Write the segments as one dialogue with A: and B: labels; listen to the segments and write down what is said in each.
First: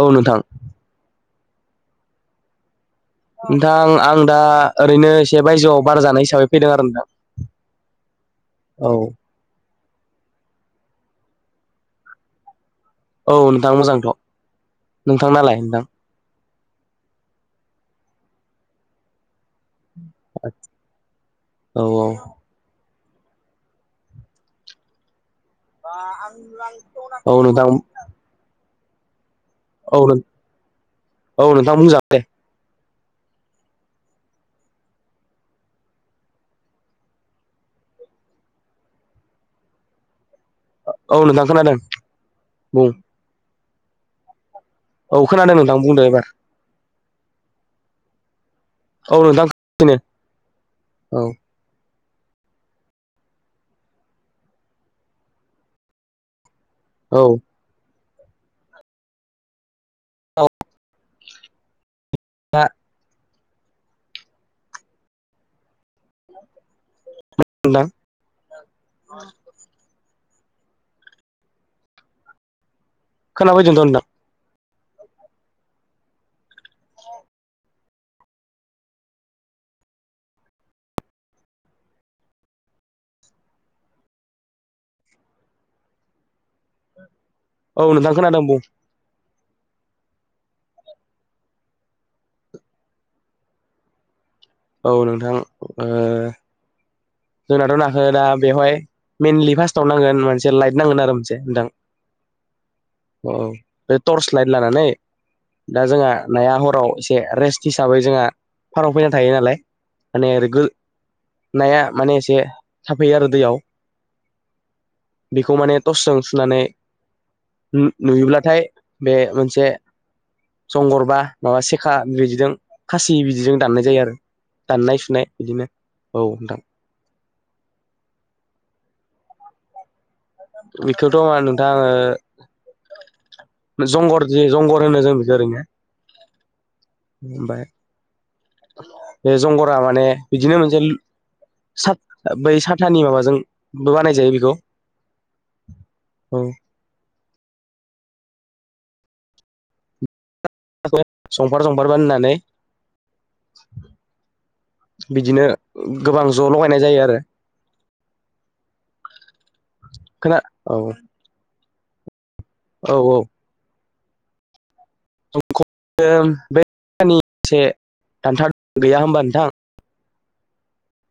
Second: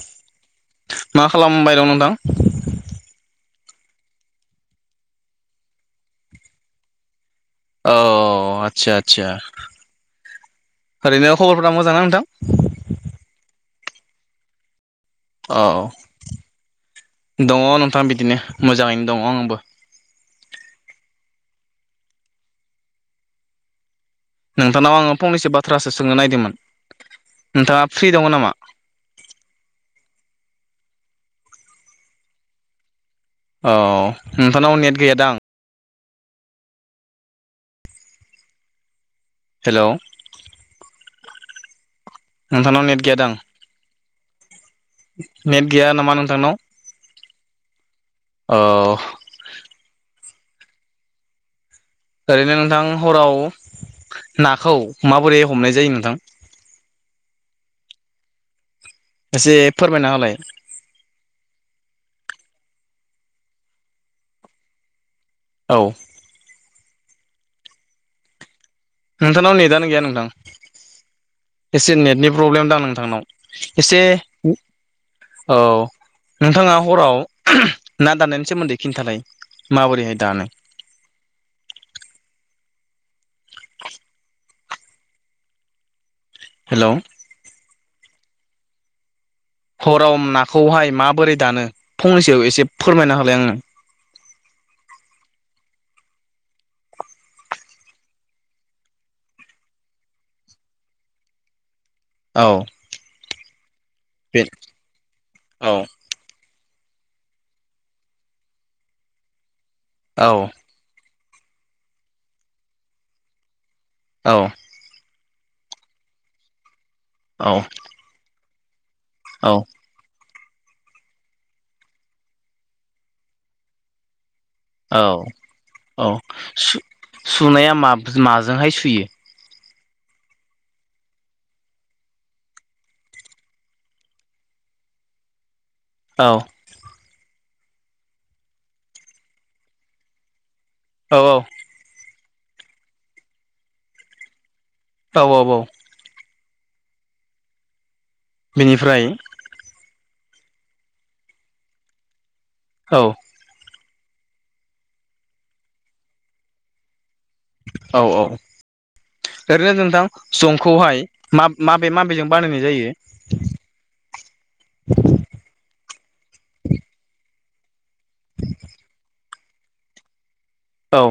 A: औ नोंथां
B: मा खालामबाय दं नोंथां
A: नोंथां आं दा ओरैनो इसे बायजोआव बार जानाय हिसाबै फैदों आरो नोंथां
B: औ
A: औ
B: आतसा आतसा ओरैनो खबरफोरा मोजांना नोंथां?
A: औ नोंथां मोजांथ' नोंथां नालाय
B: औ
A: नोंथां?
B: दङ' नोंथां बिदिनो मोजाङैनो दङ' आंबो
A: औ औ
B: नोंथांनाव आङो फंनैसो बाथ्रासो सोंनो नायदोंमोन
A: औ नोंथां
B: नोंथाङा फ्रि दङ' नामा?
A: औ नों औ नोंथां बुंजागोनदे ।
B: औ नोंथांनाव नेट गैया दां हेल'
A: औ नोंथां खोनादों
B: नोंथांनाव
A: बुं
B: नेट गैया दां
A: औ खोनादों
B: नेट
A: नोंथां
B: गैया
A: बुंदो
B: नामा
A: एबार
B: नोंथांनाव औ
A: औ नोंथां खोनागासिनो औ
B: ओरैनो नोंथां हराव नाखौ माबोरै हमनाय जायो नोंथां?
A: औ
B: एसे फोरमायना होलाय
A: बा
B: औ
A: [unintelligible]
B: नोंथांनाव नेटआनो गैया नोंथां एसे नेटनि प्रब्लेम दां नोंथां
A: खोनाफैदोंथ'
B: नोंथांनाव एसे
A: नोंथां
B: औ नोंथाङा हराव ना दाननायनि सोमोन्दै खिन्थानाय माबोरैहाय दानो हेल'
A: औ नोंथां खोनादों बुं
B: हराव नाखौहाय माबोरै दानो फंनैसो एसे फोरमायना होलाय आंनो [unintelligible]
A: औ नोंथां ओ जोंनाथ' नाखो दा बेवहाय मइनलि फार्स्टआव नांगोन मोनसे लाइट नांगोन आरो मोनसे नोंथां
B: औ
A: औ बे टर्स लाइट लानानै
B: औ
A: दा जोंहा नाया हराव एसे रेस्ट हिसाबै जोंहा फाराव फैना थायो नालाय
B: औ
A: माने ओरैग नाया माने एसे थाफैयो आरो दैयाव
B: औ
A: बेखौ माने टर्सजों सुनानै
B: औ
A: नु नुयोब्लाथाय बे
B: औ
A: मोनसे जंगरबा माबा सेखा बेबायदिजों खासि बिदिजों दाननाय जायो आरो दाननाय
B: औ
A: सुनाय बिदिनो औ नोंथां
B: सुनाया माब माजोंहाय सुयो
A: बेखौथ' नोंथां आङो जंगर ज जंगर होनो जों बिखौ ओरैनो
B: औ
A: ओमफ्राय बे जंगरा माने बिदिनो मोनसे
B: औ
A: बै साथानि माबाजोंबो बानायजायो बेखौ
B: औ औ औ
A: औ
B: बेनिफ्राय
A: जंफार जंफार बानायनानै
B: औ
A: बिदिनो गोबां ज' लगायनाय जायो आरो
B: औ औ ओरैनो नोंथां
A: खोना औ
B: जंखौहाय मा माबे माबेजों बानायनाय
A: औ औ
B: जायो
A: [unintelligible] गैया होनोमबा नोंथां
B: औ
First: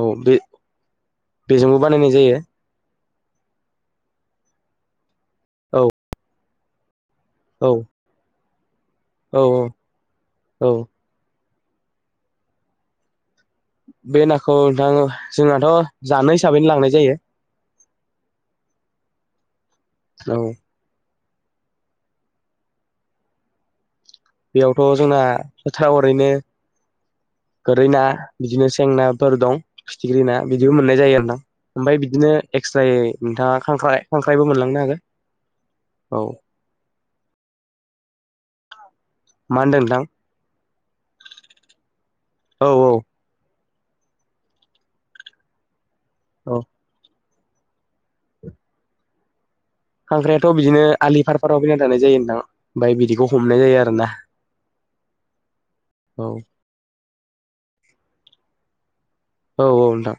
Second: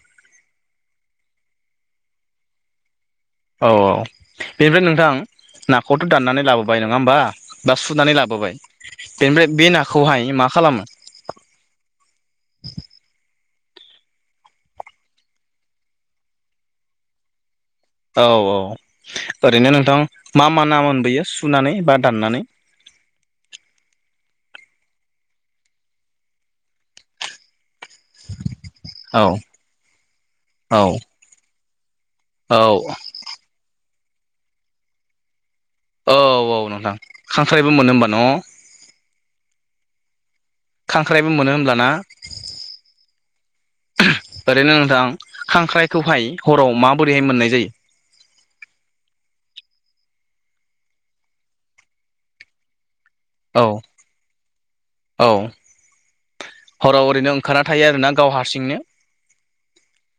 A: औ बे बेजोंबो बानायनाय जायो
B: औ औ बेनिफ्राय नोंथां
A: औ
B: नाखौथ' दाननानै लाबोबाय नङा होमबा
A: औ
B: बा सुनानै लाबोबाय
A: औ
B: बेनिफ्राय बे नाखौहाय मा
A: औ
B: खालामो
A: बे नाखौ नोंथां जोंहथ' जानो हिसाबैनो लांनाय जायो
B: औ औ ओरैनो नोंथां
A: औ
B: मा मा नाम मोनबोयो सुनानै बा दाननानै
A: बेयावथ' जोंना बोथाराव ओरैनो गोरै ना बिदिनो सें
B: औ
A: नाफोर दं फिथिख्रि ना बिदिबो
B: औ
A: मोननाय जायो आरो ना ओमफ्राय बिदिनो
B: औ
A: एक्सट्रायै नोंथाङा खख्राइ खांख्राइबो मोनलांनो हागोन
B: औ औ नोंथां खांख्राइबो मोनो होमबा न'?
A: मा होनदों नोंथां?
B: खांख्राइबो मोनो होमब्ला ना?
A: औ औ
B: ओरैनो नोंथां खांख्राइखौहाय
A: औ
B: हराव माबोरैहाय मोननाय जायो
A: खांख्रायाथ' बिदिनो आलि पार फाराव फैना थानाय जायो नोंथां ओमफ्राय बिदि बेखौ
B: औ
A: हमनाय जायो आरोना
B: औ
A: औ
B: हराव ओरैनो ओंखारा थायो आर ना गाव हारसिंनो
A: औ औ नोंथां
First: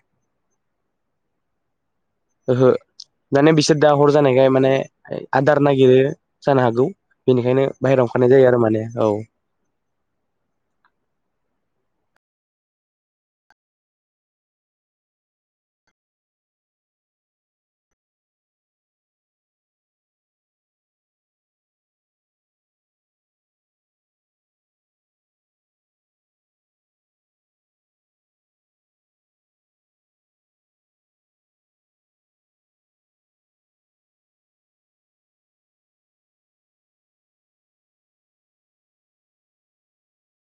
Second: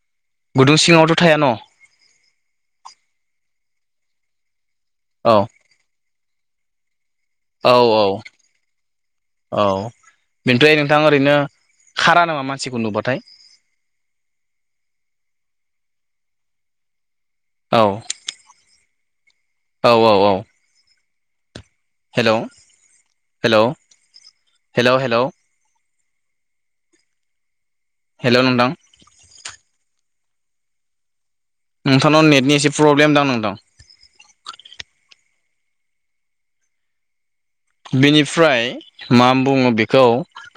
B: गुदुं सिङावथ थाया न?
A: ओहो माने बिसोर दा हर जानायखाय माने
B: औ
A: आदार नागिरो जानो हागौ बेनिखायनो
B: औ औ
A: बाहेरायाव ओंखारनाय जायो आरो माने औ
B: औ बेनिफ्राय नोंथां ओरैनो खारा नामा मानसिखौ नुबाथाय? औ औ औ औ हेल हेल हेल हेल हेल नोंथां नोंथांनाव नेटनि एसे प्रब्लेम दां नोंथां बेनिफ्राय मा बुङो बेखौ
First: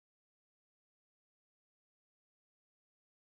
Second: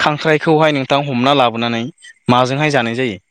B: खांख्राइखौहाय नोंथां हमना लाबोनानै माजोंहाय जानाय जायो?